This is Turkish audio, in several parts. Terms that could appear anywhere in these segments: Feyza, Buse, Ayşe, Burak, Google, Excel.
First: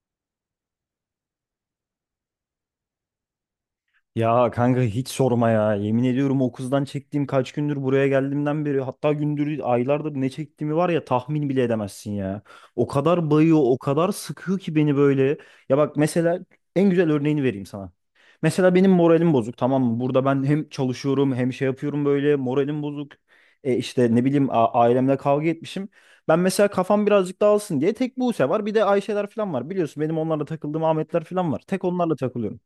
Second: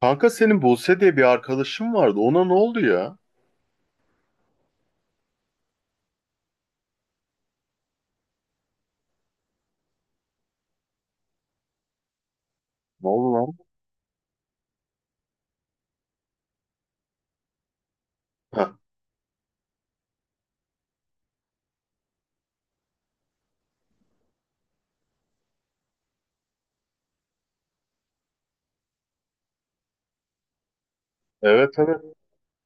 Kanka senin Buse diye bir arkadaşın vardı. Ona ne oldu ya? Ya kanka hiç sorma ya. Yemin ediyorum o kızdan çektiğim kaç gündür buraya geldiğimden beri hatta gündür aylardır ne çektiğimi var ya tahmin bile edemezsin ya. O Ne kadar oldu lan? bayıyor, o kadar sıkıyor ki beni böyle. Ya bak mesela en güzel örneğini vereyim sana. Heh, Mesela benim moralim bozuk, tamam mı? Burada ben hem çalışıyorum hem şey yapıyorum, böyle moralim bozuk. E işte ne bileyim, ailemle kavga etmişim. Ben mesela kafam birazcık dağılsın diye tek Buse var, bir de Ayşeler falan var. Biliyorsun benim onlarla takıldığım Ahmetler falan var. evet Tek evet. onlarla takılıyorum.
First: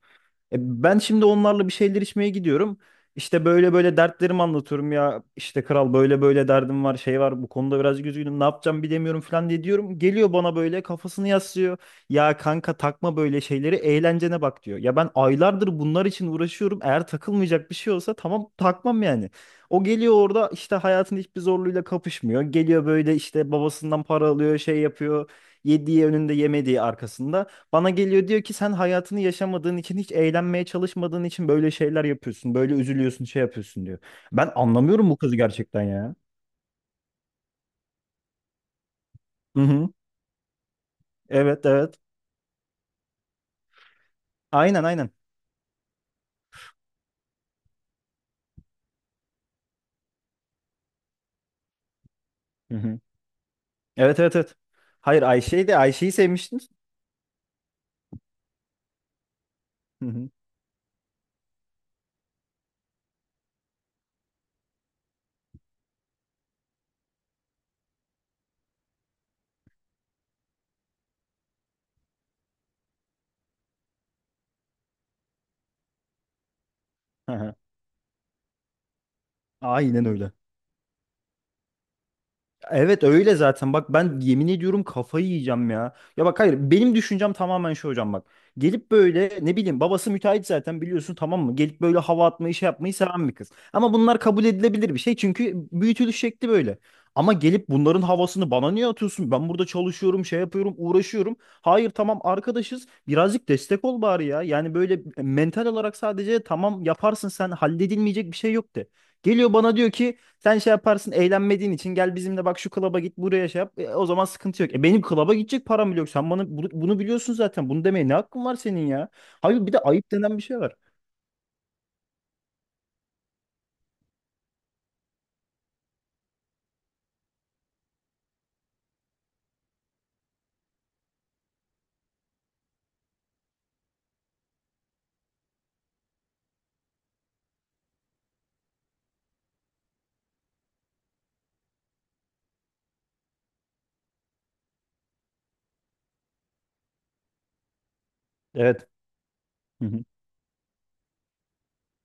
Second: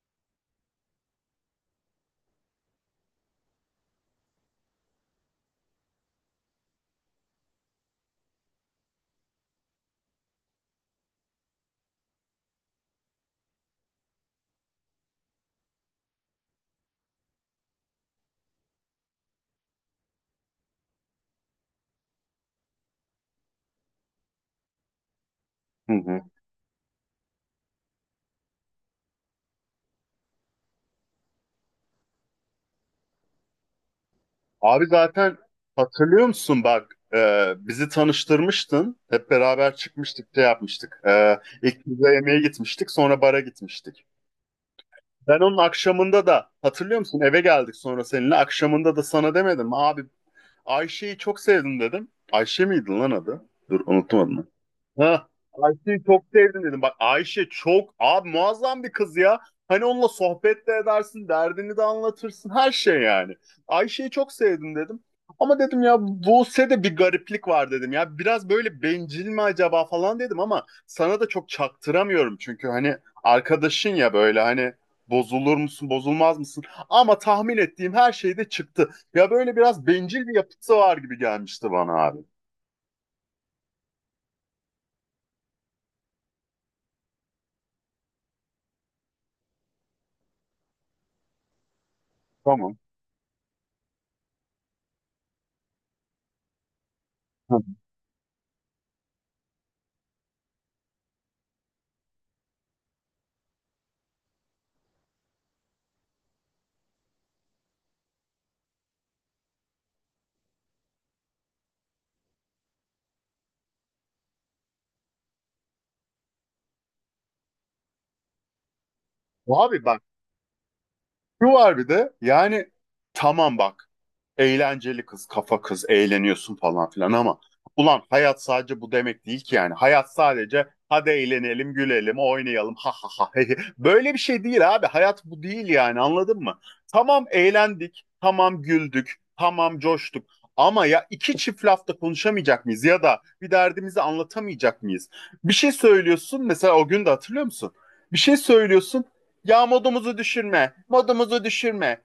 E, Ben şimdi onlarla bir şeyler içmeye gidiyorum. İşte böyle böyle dertlerimi anlatıyorum ya. İşte kral böyle böyle derdim var, şey var. Bu konuda biraz üzgünüm. Ne yapacağım bilemiyorum falan diye diyorum. Geliyor bana böyle kafasını yaslıyor. Ya kanka takma böyle şeyleri, eğlencene bak diyor. Ya ben aylardır bunlar için uğraşıyorum. Eğer takılmayacak bir şey olsa tamam takmam yani. O geliyor orada işte hayatın hiçbir zorluğuyla kapışmıyor. Geliyor böyle işte babasından para alıyor, şey yapıyor. Hı Yediği hı. önünde, yemediği arkasında. Bana geliyor diyor ki sen hayatını yaşamadığın için, hiç eğlenmeye çalışmadığın için böyle şeyler yapıyorsun. Böyle üzülüyorsun, şey yapıyorsun diyor. Ben Abi anlamıyorum bu zaten kızı gerçekten ya. hatırlıyor musun bak, bizi tanıştırmıştın. Hep Hı beraber hı. çıkmıştık şey yapmıştık. E, Evet ilk evet. bize yemeğe gitmiştik sonra bara gitmiştik. Aynen aynen. Ben onun akşamında da hatırlıyor musun eve geldik sonra seninle akşamında da sana demedim mi? Abi, Ayşe'yi çok sevdim dedim. Ayşe Hı miydi hı. lan adı? Dur unuttum Evet evet adını. evet. Hayır Ha, Ayşe'yi de, Ayşe'yi Ayşe'yi çok sevmiştin. sevdim dedim. Bak, Ayşe çok abi muazzam bir kız ya. Hani onunla Hı hı. sohbet de edersin, derdini de anlatırsın, her şey yani. Ayşe'yi çok sevdim dedim. Ama dedim ya Buse'de bir gariplik var dedim ya. Biraz böyle bencil mi acaba falan dedim ama sana da çok çaktıramıyorum. Çünkü hani arkadaşın ya, böyle hani bozulur musun, bozulmaz mısın? Ama Hı hı. tahmin ettiğim her şey de çıktı. Ya böyle biraz Aynen bencil öyle. bir yapısı var gibi gelmişti bana abi. Evet öyle zaten. Bak ben yemin ediyorum kafayı yiyeceğim ya. Ya bak hayır, benim düşüncem tamamen şu hocam bak. Gelip böyle ne bileyim, babası müteahhit zaten biliyorsun, tamam mı? Gelip böyle hava atmayı, şey Tamam. yapmayı seven bir kız. Ama bunlar kabul edilebilir bir şey, çünkü büyütülüş şekli böyle. Ama Hı. gelip bunların havasını bana niye atıyorsun? Ben burada çalışıyorum, şey yapıyorum, uğraşıyorum. Hayır tamam, arkadaşız. Birazcık destek ol bari ya. Yani böyle mental olarak, sadece tamam yaparsın sen, halledilmeyecek bir şey yok de. Geliyor bana diyor ki sen şey yaparsın eğlenmediğin için, gel bizimle, bak şu klaba git, buraya şey yap. O zaman sıkıntı yok. E benim klaba gidecek param bile yok. Sen bana bunu, bunu biliyorsun zaten. Bunu demeye ne hakkın var senin ya? Hayır bir de Abi bak, ayıp denen bir şey var. şu var bir de yani, tamam bak, eğlenceli kız, kafa kız, eğleniyorsun falan filan ama ulan hayat sadece bu demek değil ki yani. Hayat sadece hadi eğlenelim, gülelim, oynayalım. Ha ha ha. He, he. Böyle bir şey değil abi. Hayat bu değil yani. Anladın mı? Tamam eğlendik, tamam güldük, tamam coştuk. Ama ya iki çift lafta konuşamayacak mıyız ya da bir derdimizi anlatamayacak mıyız? Bir şey söylüyorsun mesela, o gün de hatırlıyor musun? Bir şey Evet. söylüyorsun ya, Hı hı. modumuzu düşürme, modumuzu düşürme.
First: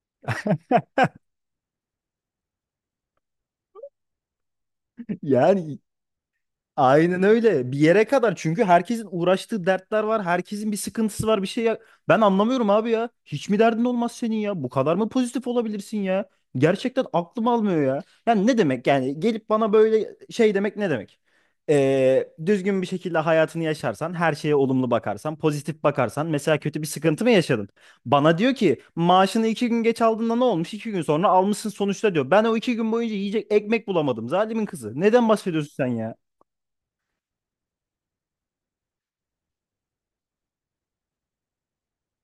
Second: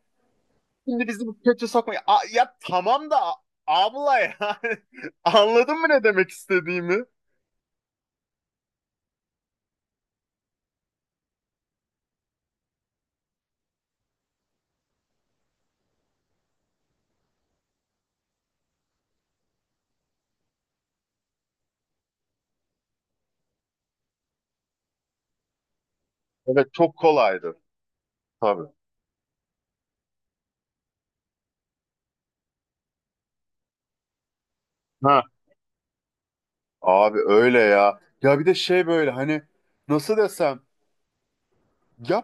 Şimdi bizi bu kötü sokmayın. Ya tamam da abla ya. Anladın Yani mı ne demek istediğimi? aynen öyle. Bir yere kadar, çünkü herkesin uğraştığı dertler var. Herkesin bir sıkıntısı var, bir şey ya. Ben anlamıyorum abi ya. Hiç mi derdin olmaz senin ya? Bu kadar mı pozitif olabilirsin ya? Gerçekten aklım almıyor ya. Yani ne demek, yani gelip bana böyle şey demek ne demek? Düzgün bir şekilde hayatını yaşarsan, her şeye olumlu bakarsan, pozitif bakarsan, mesela Evet kötü bir çok sıkıntı mı kolaydı. yaşadın? Bana diyor Tabii. ki maaşını iki gün geç aldığında ne olmuş? İki gün sonra almışsın sonuçta diyor. Ben o iki gün boyunca yiyecek ekmek bulamadım. Zalimin kızı. Ha. Neden bahsediyorsun sen ya? Abi öyle ya. Ya bir de şey böyle hani, nasıl desem ya,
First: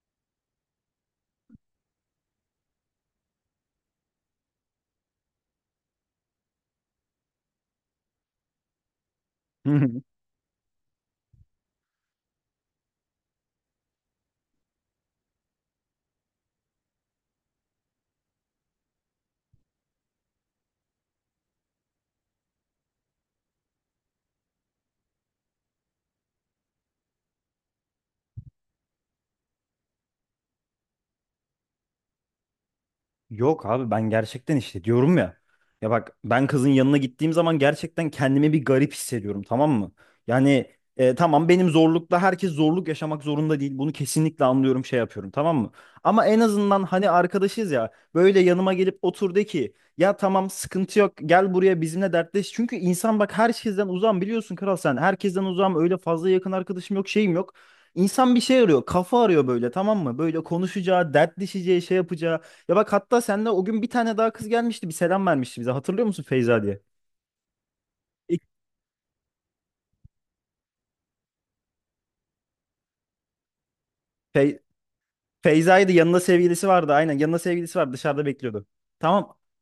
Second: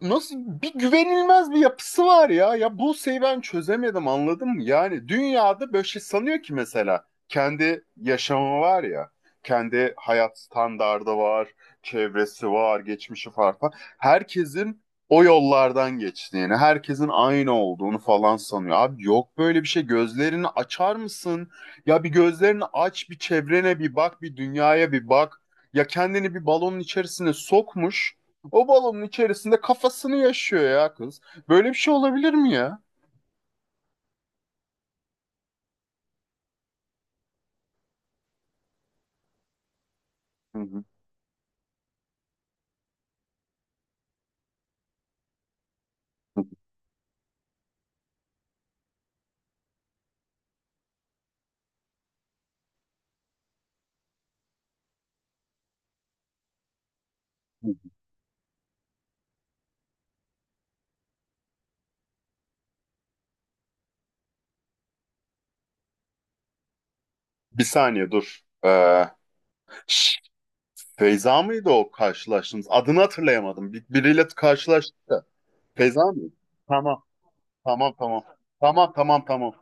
nasıl bir güvenilmez bir yapısı var ya. Ya Buse'yi ben çözemedim anladın mı? Yani dünyada böyle şey sanıyor ki, mesela kendi yaşamı var ya. Kendi hayat standardı var, çevresi var, geçmişi var falan. Herkesin o yollardan geçtiğini, herkesin aynı olduğunu falan sanıyor. Abi yok böyle bir şey. Gözlerini açar mısın? Ya bir gözlerini aç, bir çevrene bir bak, bir dünyaya bir bak. Ya kendini bir balonun içerisine sokmuş. O balonun içerisinde kafasını yaşıyor ya kız. Böyle bir şey olabilir mi ya? Yok abi ben gerçekten işte diyorum ya. Ya bak ben kızın yanına gittiğim zaman gerçekten kendimi bir garip hissediyorum, tamam mı? Yani tamam, benim zorlukla herkes zorluk yaşamak zorunda değil. Bunu kesinlikle anlıyorum, şey yapıyorum, tamam mı? Ama en azından hani arkadaşız ya, böyle yanıma gelip otur de ki ya tamam sıkıntı yok, gel buraya bizimle dertleş. Çünkü insan, bak herkesten uzağım biliyorsun kral, sen herkesten uzağım, öyle fazla yakın arkadaşım yok, şeyim yok. İnsan bir şey arıyor, kafa arıyor böyle, tamam mı? Böyle konuşacağı, dertleşeceği, şey yapacağı. Ya bak, hatta seninle o gün bir tane daha kız gelmişti. Bir selam vermişti bize. Hatırlıyor musun Feyza diye? Bir saniye dur. İlk şş, Feyza mıydı o karşılaştığımız? Adını hatırlayamadım. Biriyle Fey karşılaştık da. Feyza'ydı. Feyza Yanında mıydı? sevgilisi vardı. Tamam. Aynen yanında sevgilisi vardı. Tamam tamam. Dışarıda bekliyordu. Tamam tamam Tamam, tamam.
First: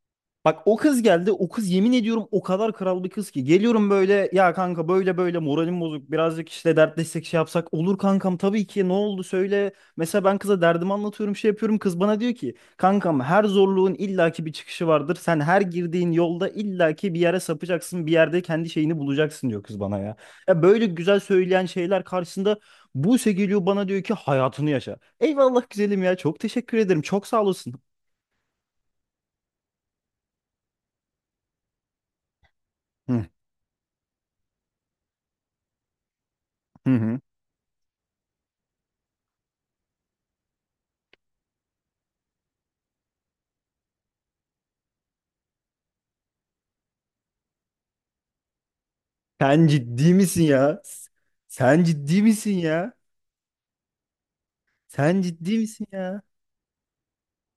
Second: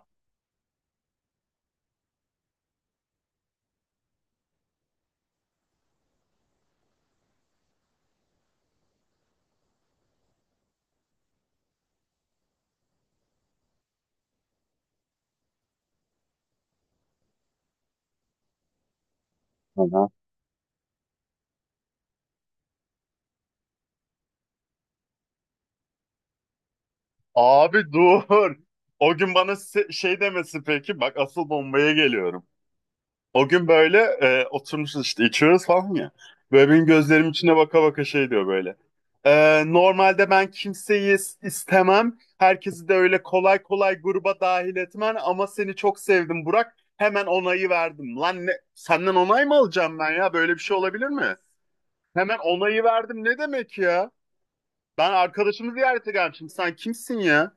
bak o kız geldi. O kız yemin ediyorum o kadar kral bir kız ki. Geliyorum böyle ya kanka böyle böyle moralim bozuk. Birazcık işte dertleşsek, şey yapsak. Olur kankam, tabii ki, ne oldu söyle. Mesela ben kıza derdimi anlatıyorum, şey yapıyorum. Kız bana diyor ki kankam, her zorluğun illaki bir çıkışı vardır. Sen her girdiğin yolda illaki bir yere sapacaksın. Bir yerde kendi şeyini bulacaksın diyor kız bana Aha. ya. Ya böyle güzel söyleyen şeyler karşısında Buse geliyor bana diyor ki hayatını yaşa. Eyvallah güzelim ya, çok teşekkür ederim, çok sağ olasın. Abi dur. O gün bana şey demesi peki. Bak asıl bombaya geliyorum. Hı O gün böyle, oturmuşuz işte içiyoruz falan ya. Böyle benim hı hı. gözlerim içine baka baka şey diyor böyle. Normalde ben kimseyi istemem. Herkesi de öyle kolay kolay gruba dahil etmem. Ama seni çok sevdim Burak. Hemen onayı verdim. Lan ne, senden onay mı Sen alacağım ben ciddi ya? misin Böyle bir şey ya? olabilir mi? Sen ciddi Hemen misin onayı ya? verdim ne demek ya? Ben Sen ciddi arkadaşımı misin ziyarete ya? gelmişim. Sen kimsin ya?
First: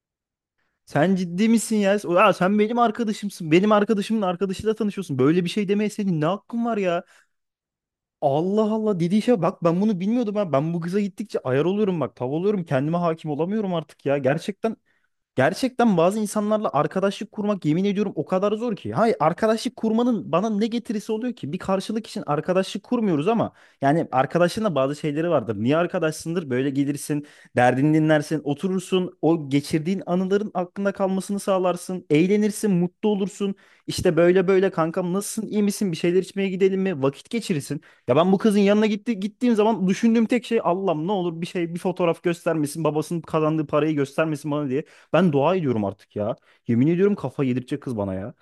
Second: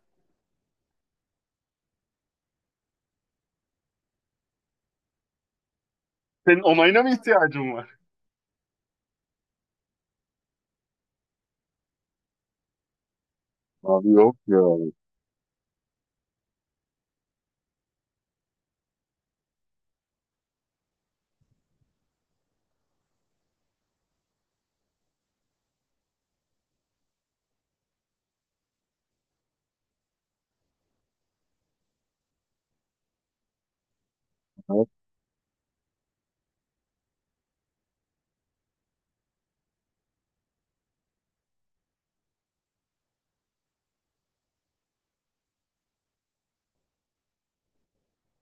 Sen ciddi misin ya? Aa, sen benim arkadaşımsın. Benim arkadaşımın arkadaşıyla tanışıyorsun. Böyle bir şey demeye senin ne Senin hakkın var onayına ya? mı ihtiyacım var? Allah Allah, dediği şey bak, ben bunu bilmiyordum ha. Ben bu kıza gittikçe ayar oluyorum bak. Tav oluyorum. Kendime hakim olamıyorum artık Abi ya. yok ya. Gerçekten bazı insanlarla arkadaşlık kurmak, yemin ediyorum, o kadar zor ki. Hayır, arkadaşlık kurmanın bana ne getirisi oluyor ki? Bir karşılık için arkadaşlık kurmuyoruz, ama yani arkadaşın da bazı şeyleri vardır. Niye arkadaşsındır? Böyle gelirsin, derdini dinlersin, oturursun, o geçirdiğin anıların aklında kalmasını sağlarsın, eğlenirsin, mutlu olursun. İşte böyle böyle kankam nasılsın, iyi misin, bir şeyler içmeye gidelim mi? Vakit geçirirsin. Ya ben bu kızın gittiğim zaman düşündüğüm tek şey Allah'ım ne olur bir şey, bir fotoğraf göstermesin, babasının kazandığı parayı göstermesin bana diye. Ben dua ediyorum artık ya. Yemin ediyorum kafa yedirecek kız bana ya.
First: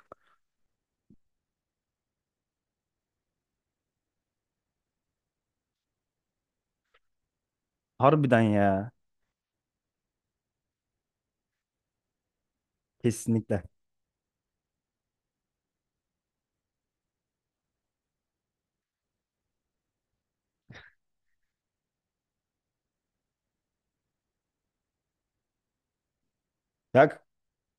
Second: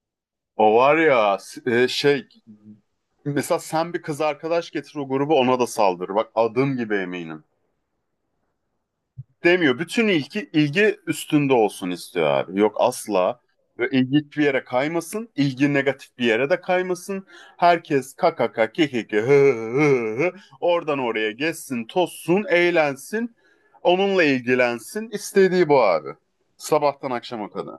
O var ya, şey mesela sen bir kız arkadaş getir, o grubu ona da saldır. Bak adım gibi eminim. Harbiden ya. Demiyor. Bütün ilgi ilgi üstünde olsun istiyor abi. Yok asla. Kesinlikle. Ve ilgi hiçbir yere kaymasın. İlgi negatif bir yere de kaymasın. Herkes kakaka kikiki hı hı hı. Oradan oraya geçsin, tozsun, eğlensin. Onunla ilgilensin. İstediği bu abi. Sabahtan Ya akşama kadar.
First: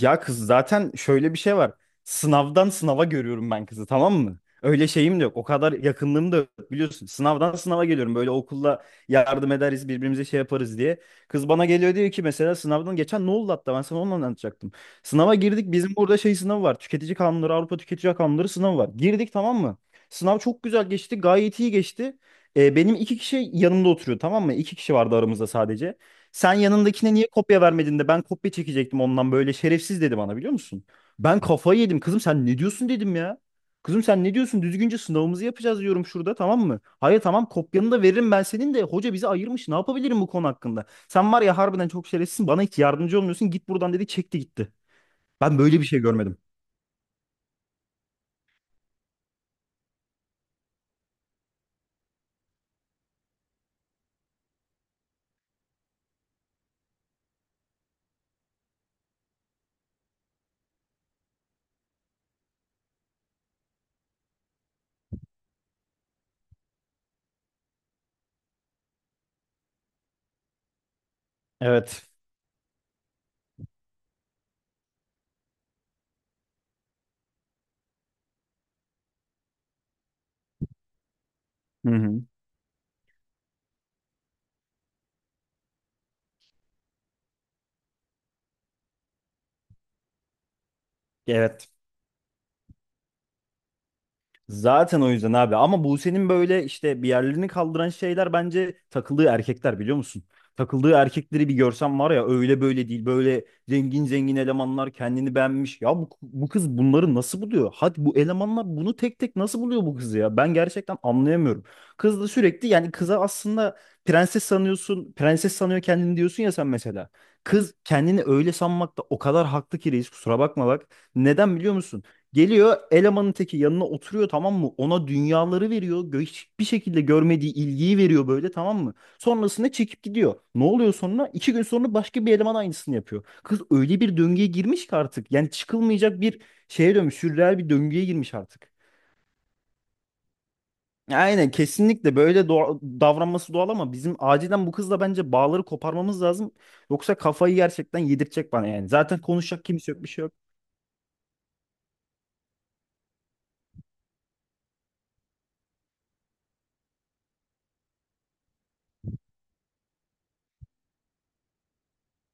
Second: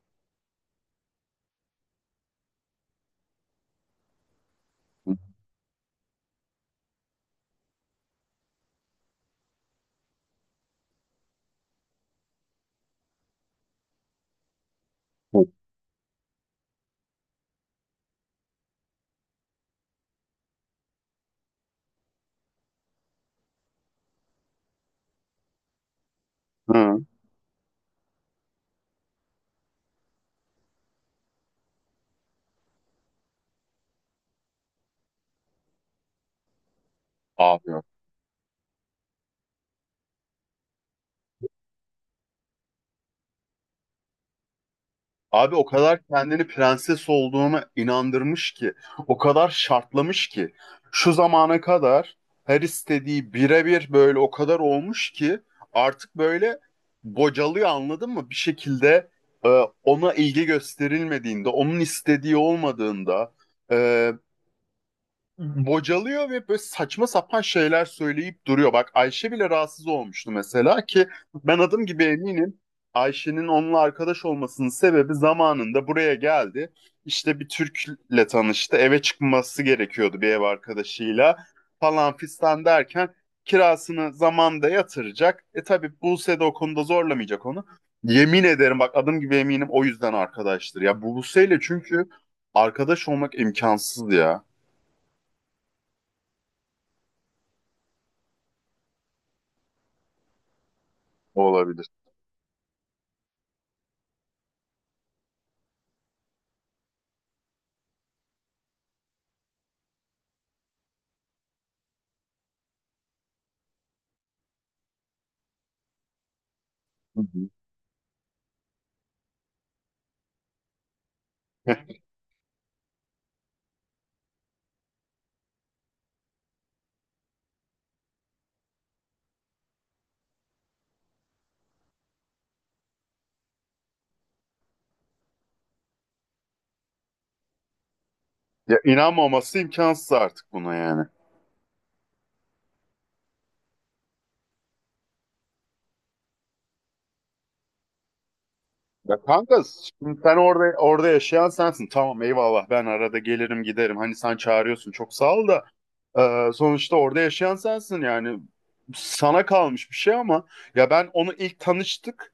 Ya kız zaten şöyle bir şey var. Sınavdan sınava görüyorum ben kızı, tamam mı? Öyle şeyim de yok. O kadar yakınlığım da yok biliyorsun. Sınavdan sınava geliyorum. Böyle okulda yardım ederiz birbirimize, şey yaparız diye. Kız bana geliyor diyor ki mesela sınavdan geçen ne oldu, hatta ben sana onu anlatacaktım. Sınava girdik, bizim burada şey sınavı var. Tüketici kanunları, Avrupa Tüketici Kanunları sınavı var. Girdik, tamam mı? Sınav çok güzel geçti, gayet iyi geçti. Benim iki kişi yanımda oturuyor, tamam mı? İki kişi vardı aramızda sadece. Sen Hı. yanındakine niye kopya vermedin de ben kopya çekecektim ondan, böyle şerefsiz dedi bana biliyor musun? Ben kafayı yedim. Kızım sen ne diyorsun dedim ya. Kızım sen ne diyorsun? Düzgünce sınavımızı yapacağız diyorum şurada, tamam mı? Hayır tamam, Abi kopyanı da veririm ben senin de. Hoca bizi ayırmış. Ne yapabilirim bu konu hakkında? Sen var ya, harbiden çok şerefsizsin. Bana hiç yardımcı olmuyorsun. Git buradan dedi, çekti gitti. Abi, Ben o böyle bir şey kadar görmedim. kendini prenses olduğuna inandırmış ki, o kadar şartlamış ki, şu zamana kadar her istediği birebir böyle o kadar olmuş ki artık böyle bocalıyor anladın mı? Bir şekilde, e, ona ilgi gösterilmediğinde, onun istediği olmadığında, e, bocalıyor ve böyle saçma sapan şeyler söyleyip duruyor. Bak Ayşe bile rahatsız olmuştu mesela ki ben adım gibi Evet. eminim Ayşe'nin onunla arkadaş olmasının sebebi zamanında buraya geldi. İşte bir Türk'le tanıştı. Eve çıkması gerekiyordu bir ev arkadaşıyla Hı falan hı. fistan derken kirasını zamanda yatıracak. E tabii Buse de o konuda zorlamayacak onu. Yemin ederim bak adım gibi eminim o yüzden arkadaştır. Ya Buse'yle Evet. çünkü arkadaş olmak imkansız ya. Zaten o yüzden abi, ama Buse'nin böyle işte bir yerlerini kaldıran şeyler, bence takıldığı erkekler biliyor musun? Takıldığı O erkekleri bir olabilir. görsem var ya, öyle böyle değil, böyle zengin zengin elemanlar, kendini beğenmiş. Ya bu kız bunları nasıl buluyor? Hadi bu elemanlar bunu tek tek nasıl buluyor bu kızı ya? Ben gerçekten anlayamıyorum. Kız da sürekli, yani kıza aslında prenses sanıyorsun, prenses sanıyor kendini diyorsun ya sen mesela. Hı hı. Kız kendini öyle sanmakta o kadar haklı ki reis, kusura bakma bak. Neden biliyor musun? Geliyor elemanın teki yanına oturuyor, tamam mı? Ona dünyaları veriyor. Hiçbir şekilde görmediği ilgiyi veriyor böyle, tamam mı? Sonrasında çekip gidiyor. Ne oluyor sonra? İki gün sonra başka bir eleman aynısını yapıyor. Kız öyle bir döngüye girmiş ki artık. Yani çıkılmayacak bir şeye dönmüş. Sürreel bir döngüye girmiş artık. Ya inanmaması imkansız artık buna yani. Aynen kesinlikle, böyle davranması doğal, ama bizim acilen bu kızla bence bağları koparmamız lazım. Yoksa kafayı gerçekten yedirtecek bana yani. Zaten Ya kanka, konuşacak kimse yok, bir şimdi şey yok. sen orada yaşayan sensin. Tamam eyvallah, ben arada gelirim giderim. Hani sen çağırıyorsun çok sağ ol da, sonuçta orada yaşayan sensin yani. Sana kalmış bir şey ama ya ben onu ilk tanıştık.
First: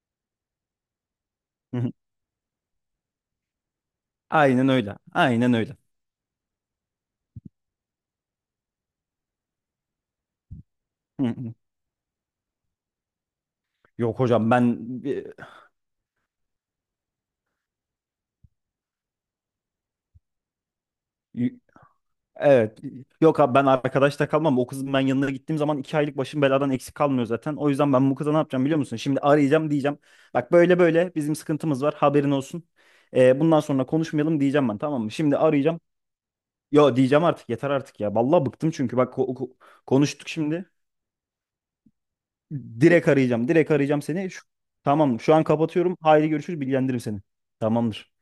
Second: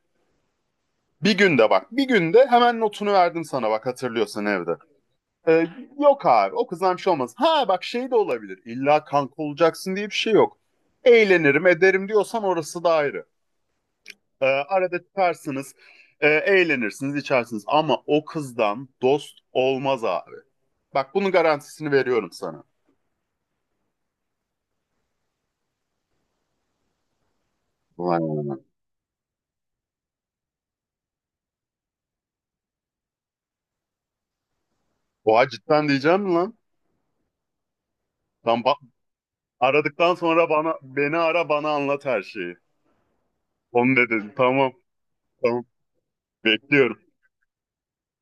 Bir günde Hı bak hı. bir günde hemen notunu verdim sana bak, hatırlıyorsan Aynen evde. öyle. Aynen E, öyle. yok abi o kızdan bir şey olmaz. Ha bak, şey de olabilir. İlla kanka olacaksın diye bir şey yok. Hı hı. Eğlenirim ederim diyorsan orası da ayrı. Yok Ee, hocam ben arada e, tutarsınız, eğlenirsiniz, içersiniz. Ama o kızdan dost olmaz abi. Bak bunun y- garantisini veriyorum sana. evet, yok abi ben arkadaşta kalmam. O kızın ben yanına gittiğim zaman iki aylık başım beladan eksik kalmıyor zaten. O yüzden ben bu Vay kıza ne anam. yapacağım biliyor musun? Şimdi arayacağım diyeceğim. Bak böyle böyle bizim sıkıntımız var, haberin olsun. Bundan sonra konuşmayalım diyeceğim ben, tamam mı? Şimdi Oha arayacağım. cidden diyeceğim mi lan? Yo, diyeceğim, artık yeter artık ya. Vallahi Tam bıktım, ba- çünkü bak aradıktan konuştuk sonra şimdi. bana, beni ara bana anlat her şeyi. Direkt arayacağım. Direkt Onu arayacağım seni. dedin. Tamam. Tamam şu an Tamam. kapatıyorum. Haydi görüşürüz, Bekliyorum. bilgilendiririm seni. Tamamdır.